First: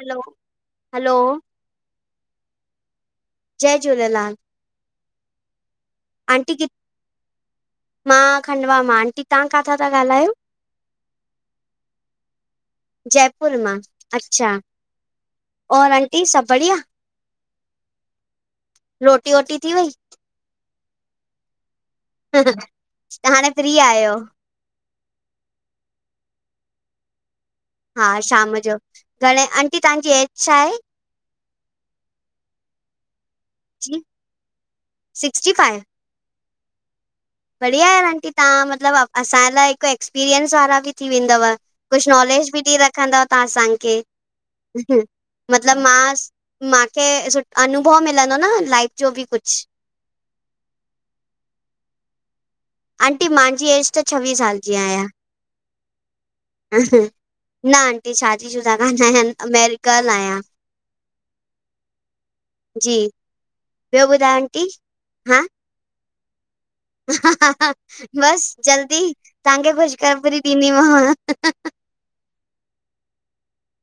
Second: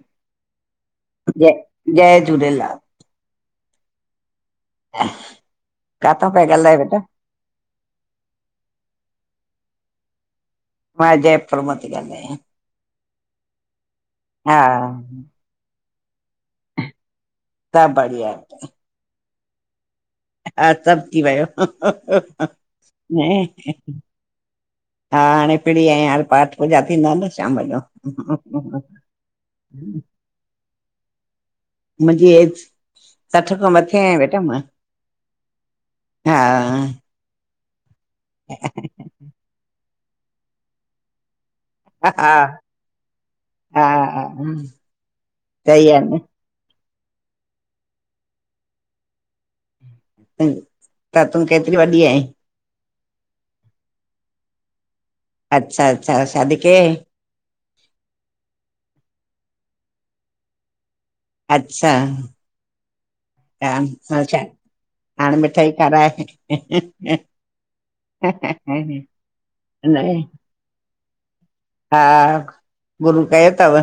हलो, hello जय जय झूलेलाल जय झूलेलाल। काथा पिया आंटी कि गालायो बेटा? मां खंडवा मां आंटी, तव्हां काथां ता ॻाल्हायो? मां जयपुर मां थी ॻाल्हायां जयपुर मां, अच्छा। हा और आंटी सभु बढिया। सब बढ़िया आए। रोटी वोटी थी वई? हा सभु थी वियो, त न। हाणे फ्री आहियो हा हाणे फ्री आयां, हाणे पाठ पूजा थींदा न शाम जो। हा शाम जो, घणे, आंटी तव्हांजी एज छा आहे? मुंजी एज, सठ खां जी मथे आयां बेटा मां। सिक्सटी फाइव हा, बढ़िया आहे यार आंटी तव्हां मतिलबु असांजे लाइ हिकु एक्सपीरियंस वारा बि थी वेंदव। कुझु हा नॉलेज बि ॾेई रखंदव तव्हां हा असांखे, मतलब सही आहे मां न मूंखे अनुभव मिलंदो न लाइफ जो बि कुझु त तूं केतिरी वॾी आहीं? आंटी मुंहिंजी एज त छवीह साल जी आहियां। अच्छा अच्छा शादी कयय? न आंटी शादी शुदा न आहिया अमेरिकल आहियां। अच्छा जी ॿियो ह ॿुधायो अच्छा, आंटी? हाणे मिठाई खाराइ ह हा बसि जल्दी तव्हांखे ख़ुश न खबरी ॾींदीमांव। हा, गुरू कयो तव?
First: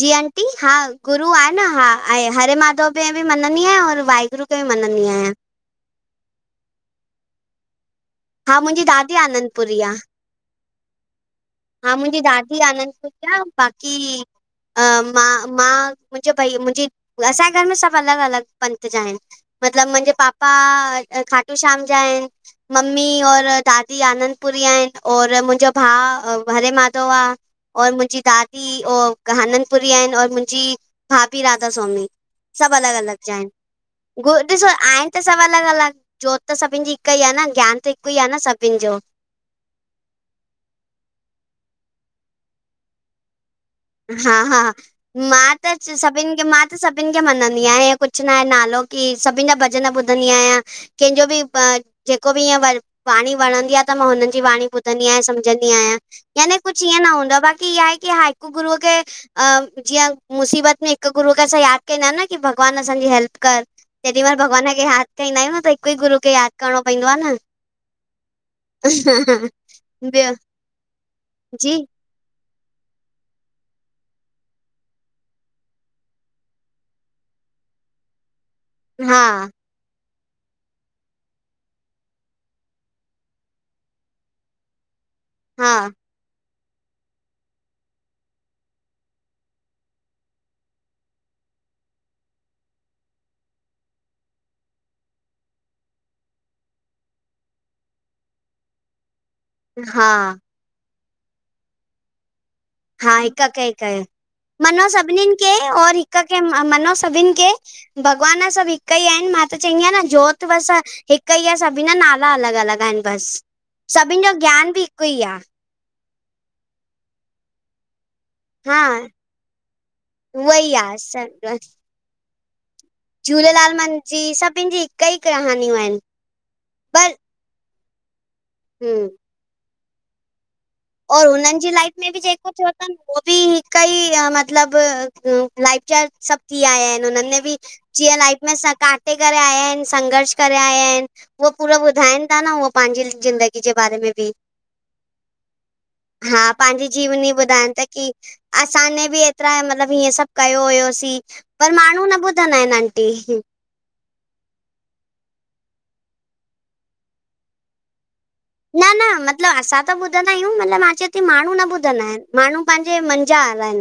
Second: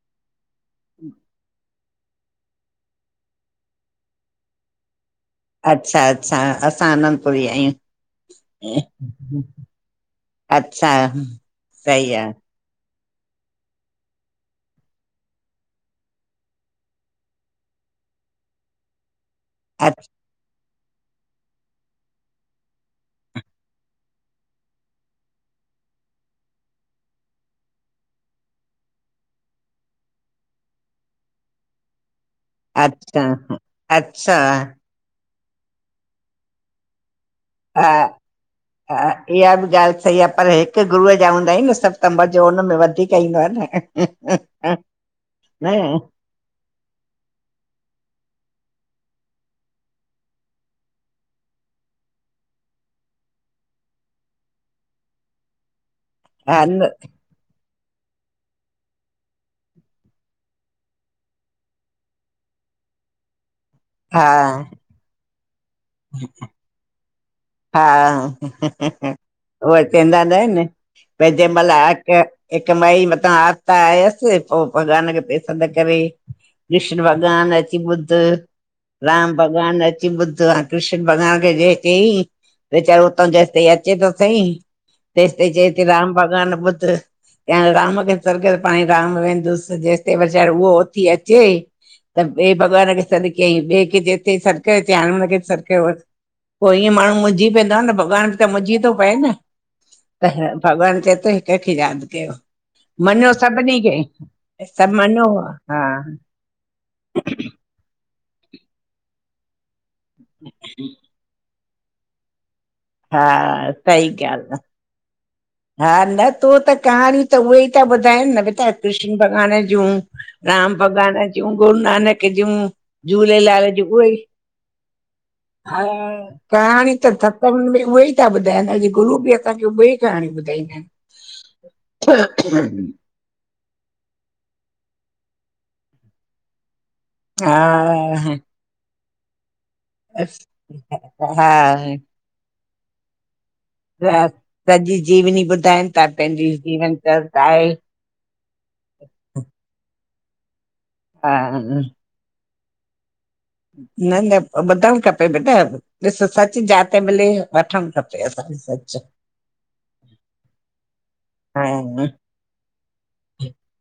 जी आंटी, हा गुरू आहे न हा हरे माधव खे बि मञंदी आहियां और वाहेगुरु खे बि मञंदी आहियां। अच्छा अच्छा असां आनंदपुरी आहियूं। हा मुंहिंजी दादी आनंदपुरी आ। अच्छा हा, सही मुंहिंजी आहे दादी आनंदपुरी आ बाक़ी अ मां मां मुंहिंजे भई मुंहिंजी असांजे घर में सभु अलॻ अलॻ पंथ जा आहिनि। मतलब मुंहिंजे पापा खाटू श्याम जा आहिनि मम्मी और दादी आनंदपुरी आहिनि और मुंहिंजो भाउं हरे माधव आ। और मुंहिंजी दादी आनंदपुरी आहिनि और मुंहिंजी भाभी राधा स्वामी। सभु अलॻ अलॻ अच्छा जा अच्छा आहिनि ॾिसो आहिनि सभु अलॻि अलॻि जोत त सभिनि जी हिक ई आहे न। ज्ञान हा त हिकु ई आहे न सभिनि जो हा इहा बि ॻाल्हि सही आ पर हिकु गुरूअ जा हूंदा आहियूं न सभ तं मज़ो हुन में वधीक ईंदो आ न हा हा मां न त सभ सभिनि खे मां त सभिनि खे मञनंदी आहियां कुझु ना आहे नालो की सभिनि जा भॼन ॿुधंदी आहियां कंहिंजो बि जेको बि ईअं वर वाणी वणंदी आ त मां हुननि जी वाणी ॿुधंदी आहियां सम्झंदी आहियां याने कुछ ईअं न हूंदो आ बाक़ी हा इहा आहे की हा हिक गुरूअ खे जीअं मुसीबत में हिक गुरूअ खे असां याद कंदा आहियूं न की भॻवानु असांजी हेल्प कर हा जेॾीमहल भॻवान खे याद काईंदा आहियूं न त हिक ई गुरू खे याद करणो पवंदो आ न हा उहे चवंदा न ॿियो आहिन भई जंहिं महल जी हिक माई मथां आपदा आयस पो भॻवान खे पई सॾ करे कृष्ण भॻवान अची ॿुध हा राम भॻवान अची ॿुध कृष्ण भॻवान खे जे अ चयई वेचारो उतां जेसिताईं अचे त सई तेसताईं हा चैस थीे राम भॻवान अची ॿुध चयई राम खे ती सॾ करे पाणही राम वेंदुस जेसताई वेचारो उहो उथी अचे त ॿै भॻवान खे सॾ कई ॿै के सॾ कै अचे हाणे हुन खे सॾ कयो पो ईअं माण्हू मुंझी पवंदो आ न भॻवान बि त मुंझी थो पए न, हा हा त भॻवान चए थो हिक खे याद कयो। हा मञियो हिक खे हि सभिनी कयो मनो सभु मञियो सभिनिन खे हा और हिक खे मनो सभिन खे भॻवान सभ हिक ई आहिन मां त चईंदी आयां न जोत बस हिक ई हा सभिन जा नाला अलॻ अलॻ आहिन हा बस सही ॻाल्हि सभिन जो आहे ज्ञान बि हिक ई आ। हा न तूं त कहाणी त उहे ई था ॿुधाइन न त हा कृष्ण भॻवान ज़युं, उहा ई राम भॻवान जंयु, आहे गुरू नानक जंयु। झूलेलाल ॼी मन उहे ई जी सभिनि जी हिक ई कहानियूं ह आहिनि कहाणी पर त थप। सॿ में उहे ई ता ॿुधाइन अॼ हम्म गुरु ॿि असांखे उहे ई कहाणी ॿुधाईंदा आयन। और हुनन ॼी लाइफ में ॿि जेको थ्यो तन। उ ॿि हिक ई मतलब लाइफचार्ज सॿ थी आया आयन हुनन। हा जीअं लाइफ में स काटे करे आया ऐन। हा संघर्ष करे आया आयन उह पूरो हा, ॿुधाइन तख न उह पांजी ज़िंदगी ॼे बारे में ॿि। पैंॼी जीवनी ॿुधाइन ता पैंॼी पंहिंजी जीवन कर जीवनी त ॿुधाइनि आये। था की असांने ॿि एतरा मतलब हेअ सॿ कयो हुयोसीं हा पर माणू न ॿु चयन्दा आयन आंटी। न-न ॿुधण खपे बेटा ॾिस सच जाते मिले वठण खपे। [inaudible] न-न मतलब असां त ॿुंधंदा आयूं मतलब मां चवा ती माणू न ॿुधंदा हा आयन माणू। पांॼे मन ॼा आरन।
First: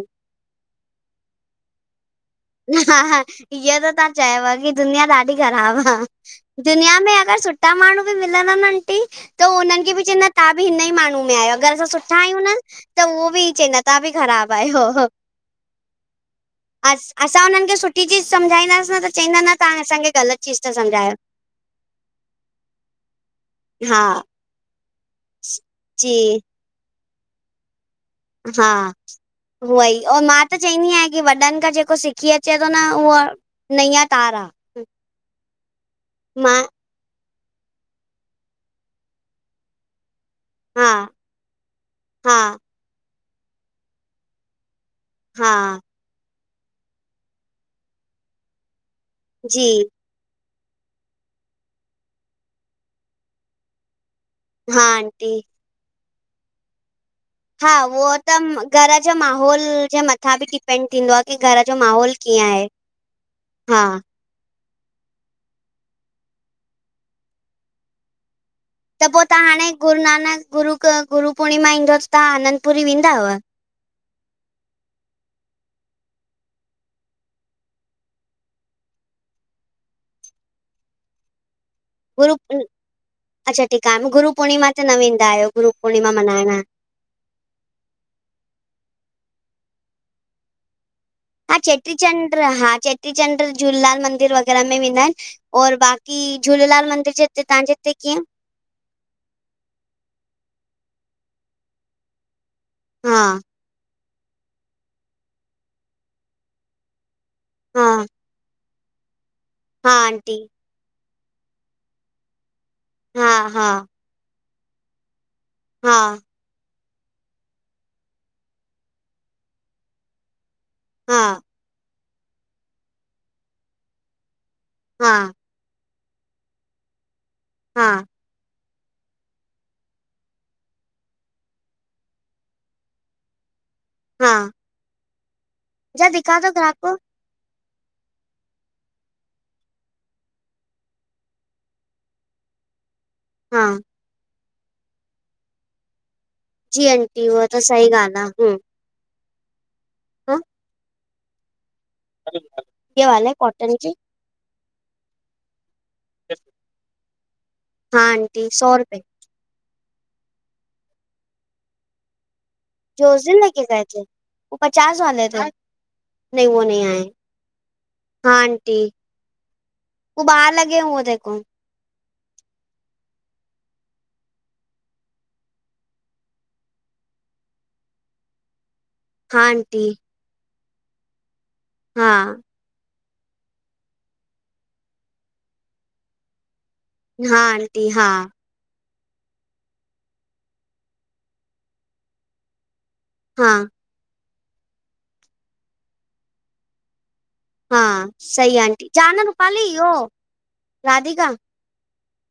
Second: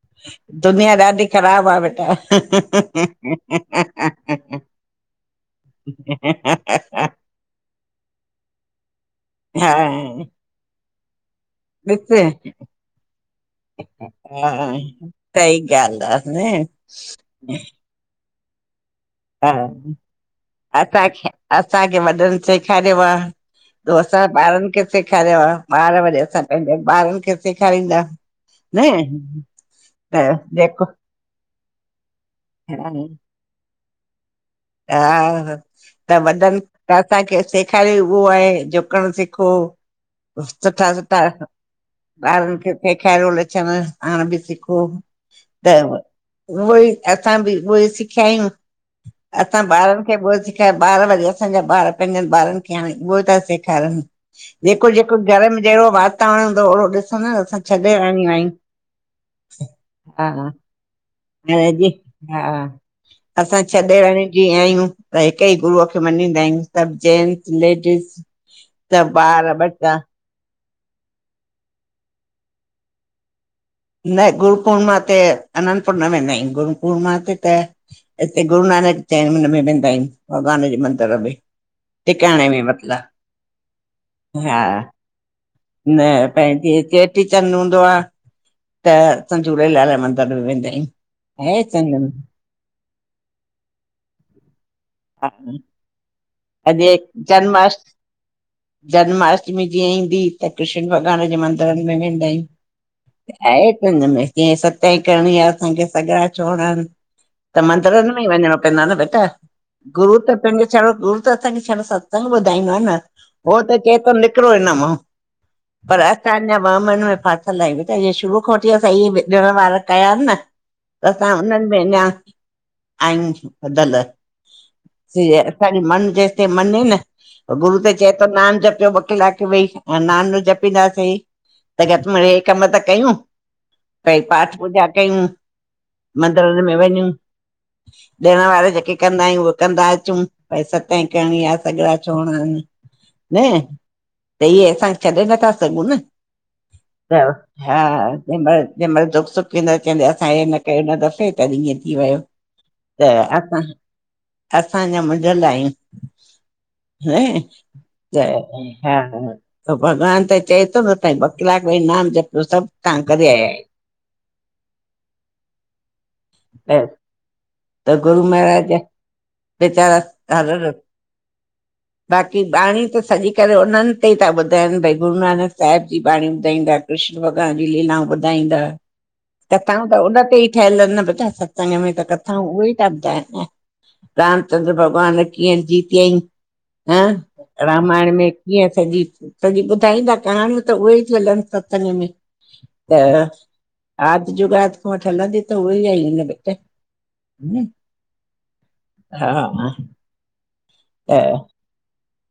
दुनिया ॾाढी ख़राब आ बेटा। हा-हा इय त तां चयव की दुनिया ॾाढी ख़राब आ। दुनिया में अगर सुठा माण्हू ॿि मिलंदा न आंटी त हा हुनन खे ॿि चईंदा तां ॿि हिन ई माणू में आयो। अगर असां ॾिस सुठा आयूं न त उयो ॿि चईदां तां ॿि हा ख़राब आयो। सही ॻाल्हि आहे न अ असां हुननि खे [inaudible] सुठी चीज समझाई दास न त चईंदा न ता असाखे गलत असांखे-असांखे वॾन सेखारियो आ त हा असां ॿारन खे। सेखारियो आ ॿार जी वरी असां पैंजे ॿारन खे सेखारींदा। हा न उअ ई मां त चईदी आयां कि वॾन खां जेको सिखी अचे तो न उय नैया तार आ। हा त वॾन त असांखे सेखारयो उयो आये झुकण सिखो। हा सुठा-सुठा हा ॿारन खे। सेखारयो लछण पाण ॿो सीखो हा त। उय ई असां ॿि उय ई सिखया आयूं। असां जी ॿारन खे उयो सेखार ॿार वरी असांजा ॿार पैंॼन ॿारन खे हाणे उये ता सेखारन। हा जेको-जेको आंटी घर में जेॾो वातावरण हूंदो होॾो ॾिस हा उयो त घर ॼे माहौल ॼे मथां ॿि डिपेंड थींदो आ। हा जी हा असां हा छह ॼणा जीय आयू। त हिक ई गुरूअ खे मञीदा आयूं सब जेंट्स लेडीस। त सभु पो तां ॿार हाणे बच्चा गुरुनानक गुरू क गुरूपूर्णिमा ईंदों आ तां अनंतपुरी वेंंदाव? न गुरू पूर्णिमा ते अन्नतपूर्ण न वेंदा आयू गुरू पूर्णमा ते त हिते गुरू नानक चैन मन में वेंदा आयूं भॻवान ॼे मंदिर में। गुरू टिकाणे में मतिलब अच्छा ठीक आ गुरू हा पूर्णिमा ते न वेंदा आयो। न पैंॼी जीअ चेटी चंड हूंदो आ। त असा झूलेलाल ए मंदिर में वेंदा आयू। हा चेटीचंड, हा चेटीचंड झूलेलाल मंदिर वग़ैरह में वेंदा आयन हा और बाक़ी। झूलेलाल अॼु मंदिर ॼे हिते तांॼे जन्माष्ट हिते कीअं? जन्माष्टमी जीअं ईंदी त कृष्ण भॻवान जे मंदिर में वेंदा आहियूं। हा आहे त हिन में जीअं सताई करणी आ असांखे सॻड़ा छोणणा। त हा मन्दिरन में ई वञिणो पवंदो न बेटा। हा गुरू आंटी त पंहिंजो छा गुरु। त असांखे छा सत्संग ॿुधाईंदो आ न। हा हो हा त चए थो निकिरो हिन मां। हा पर असां अञा वहमन में फाथल आ बेठा। इअ शुरू खां वठी असां ईय ॾिण वार कया आहिनि न। हा असां उन्हन में अञा आहियूं बधल हा सिय खणी मन जेते मने न गुरू हा त चायेत ता नाम जपियो ॿ कलाक वई। नाम न जपींदासीं। त घट में हे कम त कयूं। भई हा पाठ पूजा कयूं। जा दिखा दो मंदिर में ग्राहक को वञूं। ॾिण वार जेके कंदा आहियूं। उहे कंदा अचूं पैसा। ताई करणी आ सॻड़ा छोरणा आहिनि न? हा त इहे असां छॾे नथा सघूं न। जी त आंटी उहा हा सही ॻाल्हि आहे हम दिंबर। जंहिं महल दुख सुख अचे असां ह हे न कयों हीन दसे। तॾ ईअं थी वियो, ये त वाला है असां। कॉटन की असा अन्या मुझल आहियूं। हे। हाँ ता आंटी सौ रुपए हा।। त भॻवान त चए थो न ताई ॿ कलाक वेही नाम जपो सभ। जो उस दिन लेक गए थे? वो पचास वाले थे। वो नहीं वो आहियो नहीं त आए हैं। त गुरू महाराज बे बेचारा वो बाहर हल। लगे हुए देखो बाक़ी ॿाणी त सॼी करे उन्हन ते ई ता ॿुधाइनि भई गुरू नानक साहिब जी बाणी ॿुधाईंदा। कृष्ण भॻवान जी लीलाऊं ॿुधाईंदा। हाँ कथाऊं आंटी त उन ते ई ठहियल एंन ना बेटा सत्संग में त हाँ कथाऊं उहो ई ता ॿुधाइनि। न रामचंद्र भॻवानु कीअं जीतियाई ह हाँ आंटी रामायण हाँ में। ईअं सॼी सॼी ॿुधाईंदा कहाणियूं त उहे ई थियाल येन सत्संग में। त हाँ आदि जुग़ादि खो वठी हलंदी त उहे ई आई न बेटा। हम्म, हा सही आंटी जा न हा रूपाली इहो त राधिका।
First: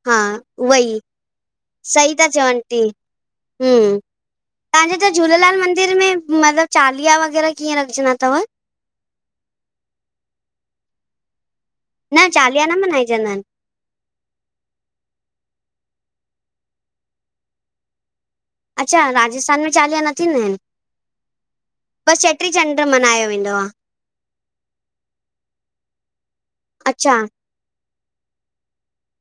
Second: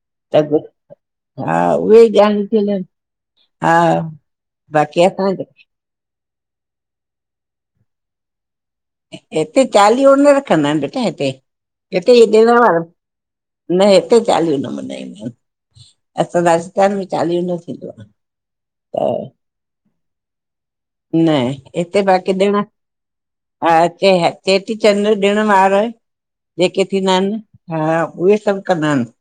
हा। त गु- ऊहोही हा उहे ई सही ता ॻाल्हियूं चोओ थियल आंटी। आहिनि हा ह्म्म्म तव्हांजे हि बाक़ी ते असां झूलेलाल मंदिर में मतलब। चालीहा वग़ैरहा कीअं रखंजदा तव? हिते चालीहो न रखंदा आहिनि बेटा। हिते न ईये ॾण चालीहा वार। न मल्हाइजंदा आहिनि न हिते चालीहो न मनाईंदा आहिनि असां राजस्थान में चालीहो न थींदो आ। अच्छा राजस्थान में चालीहा न थींदा आहिनि। न। हिते बसि बाक़ी चेटी ॾण चंड मल्हायो वेंदो आहे हा। चेटी चंड ॾिण वार जेके थींदा अच्छा आहिनि हा उहे सभु कंदा आहिनि।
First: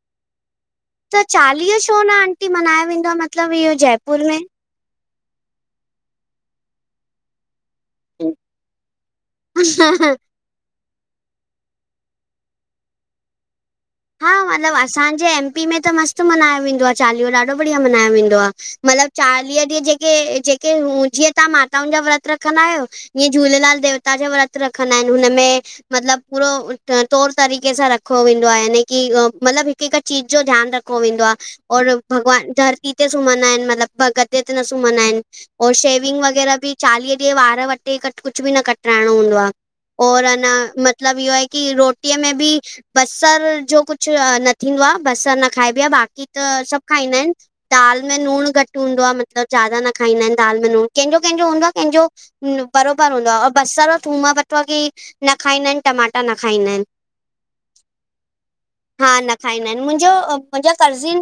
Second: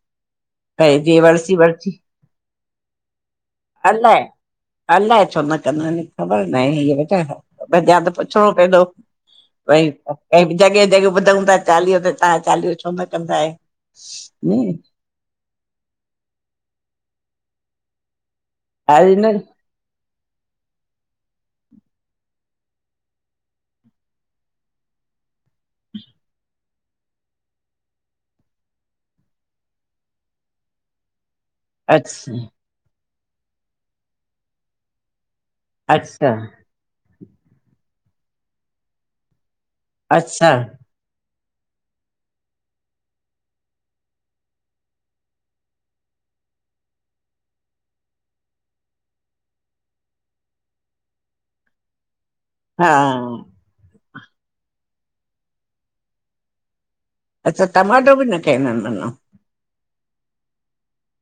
भई त जीअं वरसी चालीह वरसी छो न आंटी मनाये वेंदो आ। मतलब इहो जयपुर में। अललाए छो न कंद अहीन ख़बर न आहे इहो बेटा। भई ध्या त में पुछणो पवंदो। बाई। ऐंई जॻहि ते ॿुधुथा चालीहो त तव्हां चालीहो छो न कंदा आहियो। हा। नी मतलबु असांजे एम पी में त मस्तु मनाये वेंदो आ चालीहो ॾाढो बढ़िया मनाये वेंदो आ। मतलब अरे न चालीह ॾींहं जेके, जेके हू जीअं तव्हां माताउनि जा व्रत रखंदा आहियो। ईअं झूलेलाल देवता जा व्रत रखंदा आहिन हुनमें। मतलब पूरो तौर तरीक़े सां रखो वेंदो आ हिन। कि मतलब हिक हिक चीज़ जो ध्यानु रखो वेंदो आ और अच्छा भॻवान दर ई ते सुम्हंदा आहिन मतलब भ गदे ते न सुम्हंदा आहिन और शेविंग अच्छा वग़ैरह भी। चालीह ॾींहं वार वटिकर कुछ भी न कटाइणो हूंदो आ और अञा अच्छा मत लब इह्यो आहे कि रोटीअ में भी बस्सर जो कुछ अ न थींदो आ, बसर न खाइबी आ, बाक़ी त सभु खाईंदा इनि। दाल में नूणुं घटि हूंदो आ, मतलब ज्यादा न खाईंदा इनि दाल में नूणु, कंहिंजो कंहिंजो हूंदो आ कंहिंजो हा बरोबर हूंदो आ और बस्सर और थूम बटआ कि न खाईंदा आहिन, टमाटा न खाईंदा आहिन। अच्छा, टमाटो भी न खाईंदा हिन? हा न खाईंदा इन, मुंजो अ मुंजा कर्ज़िन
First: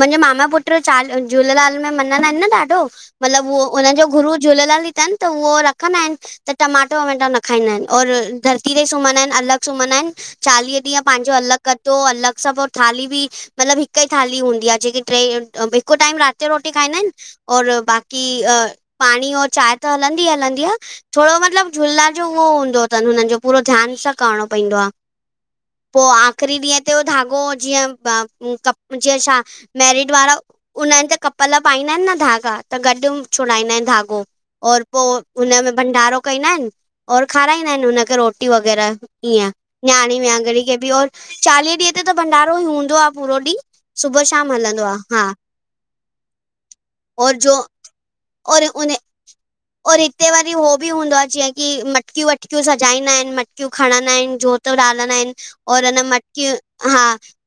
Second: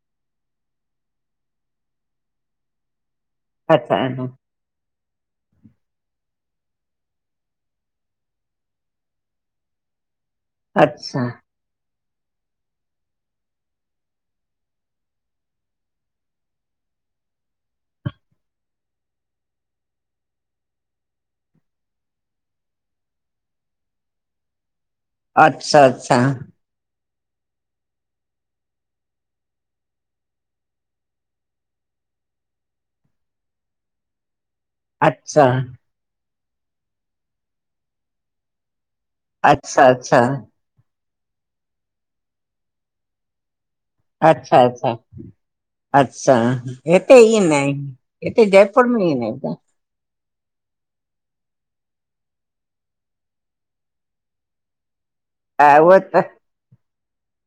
मुंजे मामा पुट्रु चाल झूलेलाल में मंञंदा इनि न ॾाढो मतलब उहो उन्हनि जो गुरु झूलेलाल ही तन त उहो र खन्दा इनि त टमाटो वमाटो न खाईंदा इन और धरती ते सुम्हंदा इनि, अलॻ सुम्हंदा इनि। चालीह ॾींहं अच्छा पांजो अलॻ गद्दो, अलॻ सां पो थाली बी मतलब हिक ई थाली हुंदी आ, जेके ट्रे अ हिकु टाइम राति यो रोटी खाईंदा इनि और बाक़ी अ पांणी और चांहि त हलंदी- हलंदी आ। थोड़ो मतलब झूलेलाल जो उहो हुंदो तनि हुननि जो पूरो ध्यानु सां करिणो पइंदो आ। अच्छा -अच्छा खिरी ॾींहं ते हो धाॻो जीअं बा, उम कप जीअं छा मैरिड वारा उन्हनि ते कपल पाईंदा इन न धाॻा, त गॾु छुड़ाईंदा इन धाॻो। और पो अच्छा हुनमें भंडारो कइंदा हिन और खाराईंदा हिन हुन खे रोटी वग़ैरह। ईअं, अच्छा अच्छा न्याणी अच्छा वियाङणी खे भी और चालीहें ॾींहं ते त भंडारो ई हूंदो आ पूरो ॾींहं। अच्छा- अच्छा। अच्छा, हिते ईयें और न जो हिन, हिते और जयपुर उन में ईअं न हिन और हिते वरी हो बि हूंदो आ, जीअं कि मटकियूं वटकियूं सजाईंदा हिन, मटकियूं खणंदा हिन जोत [unintelligible] आहिन हा और उहो हुन त मटकियूं, हा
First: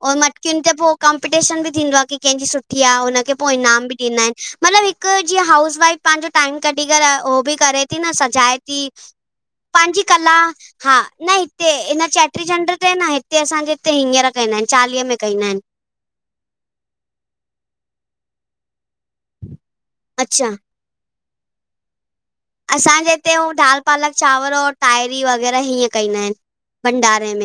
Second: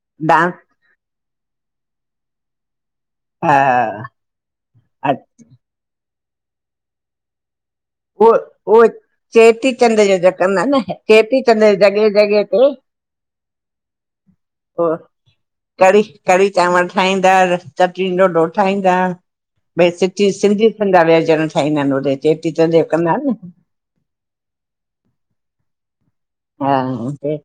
और डांस मटकियुनि ते पो कॉम्पिटीशन भी थींदो आ कि कंहिंजी सुठी आ हुन खे पो हा ईनाम भी ॾींदा हिन, मतलब अ- हिकु जीअं हाउस वाइफ़ पांहिंजो टाइम कढी करे हो भी करे ती न उहो सजाए उहो ती, चेटीचंड पांजी जो जो कला कंदा आहिनि हा न चेटीचंड हिते जी हिन जॻह जॻह चेट्री चंडु ते न न हिते असांजे हिते हींअर कईदा हिन, उहो चालीहे में कईंदा हिन कढ़ी -कढ़ी चांवर ठाहींदा, चटणीं ढोढो ठाहींदा। भई सच्ची अच्छा सिंधी संधा व्यंजन ठाहींदा हिन होेॾे चेट्री असांजे हिते हू दाल, पालक, चांवर और ताहिरी वग़ैरह, हीअं कइंदा हिन। हा, हिते,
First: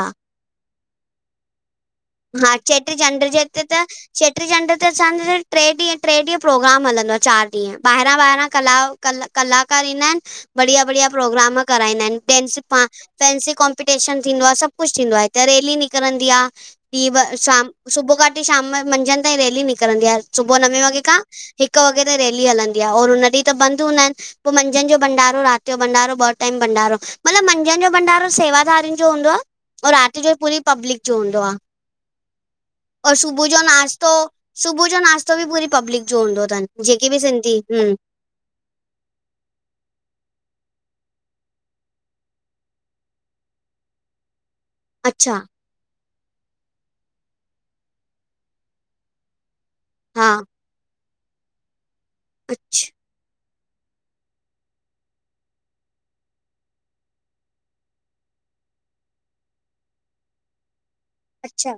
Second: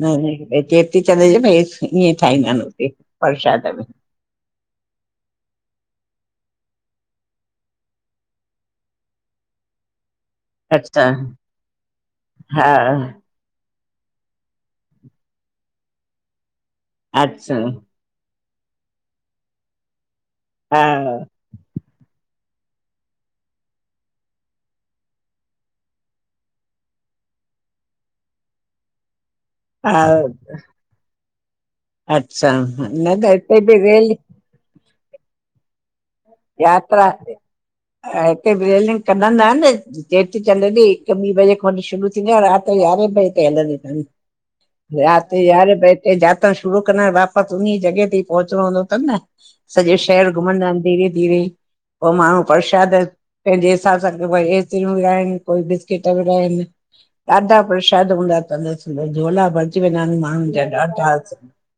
न हिते चेट्री चंण्ड जे में हेस ईंञें ठाहींदा हिन, हुते प्रशाद में। चेट्री चंड ते असांजे ट्रे ॾींहं, ट्रे ॾींहं प्रोग्राम हलंदो आ चारि ॾींहं, ॿाहिरां- ॿाहिरां कलाउ कल कलाकार ईंदा हिन, बढ़िया -बढ़िया अच्छा प्रोग्राम कराईंदा हिन टेन्स हा पा फ़ैंसी कॉम पिटीशन थींदो आ, सब कुछ थींदो आ हिते रैली निकरंदी आ, ॿि ब अच्छा शाम सुबह खां ते शाम मंझंन ताईं रैली निकरंदी आ, सुबुअ नवें हा वॻे खां हिक वॻे ताईं रैली हलंदी आ और हुन ॾींहं त बंदि हूंदा हिन। पो मंझंन जो भंडारो, राति जो भंडारो ॿ टाइम भंडारो। मतलब मंझंन जो भंडारो सेवादारियुनि जो हूंदो आ और हा राति जो पूरी पब्लिक जो हूंदो आ। अच्छा, हा, न त हिते बी रैली सुबुअ जो नासतो भी पूरी पब्लिक जो हूंदो थनि जेके भी सिंधी, हम्म हे रियलिंग कढंदा हिन। चेट्री चंड ॾींहं हिक ॿीं बजे खों वठी शुरू थींदी आ, और राति यो यारहें बजे ताई हलंदी तनि। अच्छा राति यारहें बजे ताईं, जातां शुरू कंदा हिन वापस उन्हींअ जॻह ते ई पहुचुणो हूंदो तन न। सॼो हा शहर घुमंदा हिन धीरे -धीरे, पो माण्हू अच्छा प्रशाद पंहिंजे हिसाब सां कई असिकिम विरहाएन कोई बिस्किट विरहाएन। ॾाढा प्रशाद हूंदा अथनि झोला भरजी वेंदा आहिनि माण्हुनि जा ॾाढा अच्छा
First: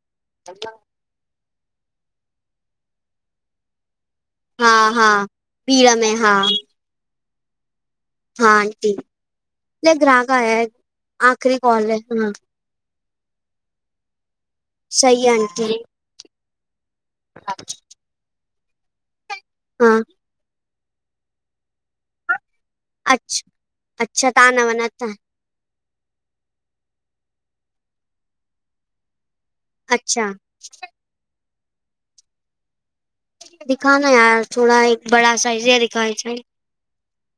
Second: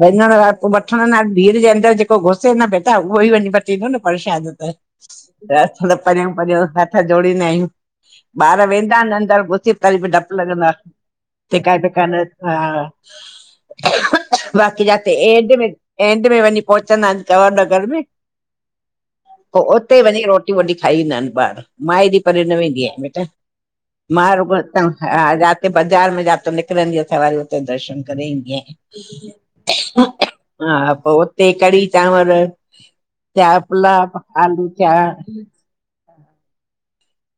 भेनर लाइ पोइ वठण लाइ भीड़ जे अंदरि जेको घुसे न बेटा उहो ई वञी चींदो [inaudible] न परशाद हा त हा असां भीड़ त में परो हा परयो हथ जोड़ींदा आहियूं हा ॿार आंटी वेंदा अन अंदरि घुसी ले तरी बि ग्राहक ॾपु आया लॻंदो है आहे आखिरी त [inaudible] का कॉल है पकान हाँ ह [inaudible] बाक़ी जाते सही है एंड [inaudible] में आंटी एंड में वञी पहुचंदा आहिन जवाहर नगर में पोइ हाँ उते वञी रोटी वोटी खाई ईंदा आहिन ॿार माए जी परे न वेंदी आहिया बट अच्छा अच्छा मांार तव्हां ह न वञा तव्हां रा [inaudible] हुते बाज़ार में जाते निकिरंदी आहे त वरी उते दर्शन करे ईंदी आहियां अच्छा हा पोइ उते कढ़ी चांवर थिया दिखा न पुलाव यार आलू थोरा थिया हिकु बड़ा साइज़ दिख छा [inaudible]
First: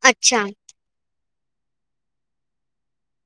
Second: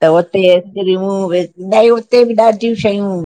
त उते अच्छा आइस्क्रीमूं भई हुते बि ॾाढियूं शयूं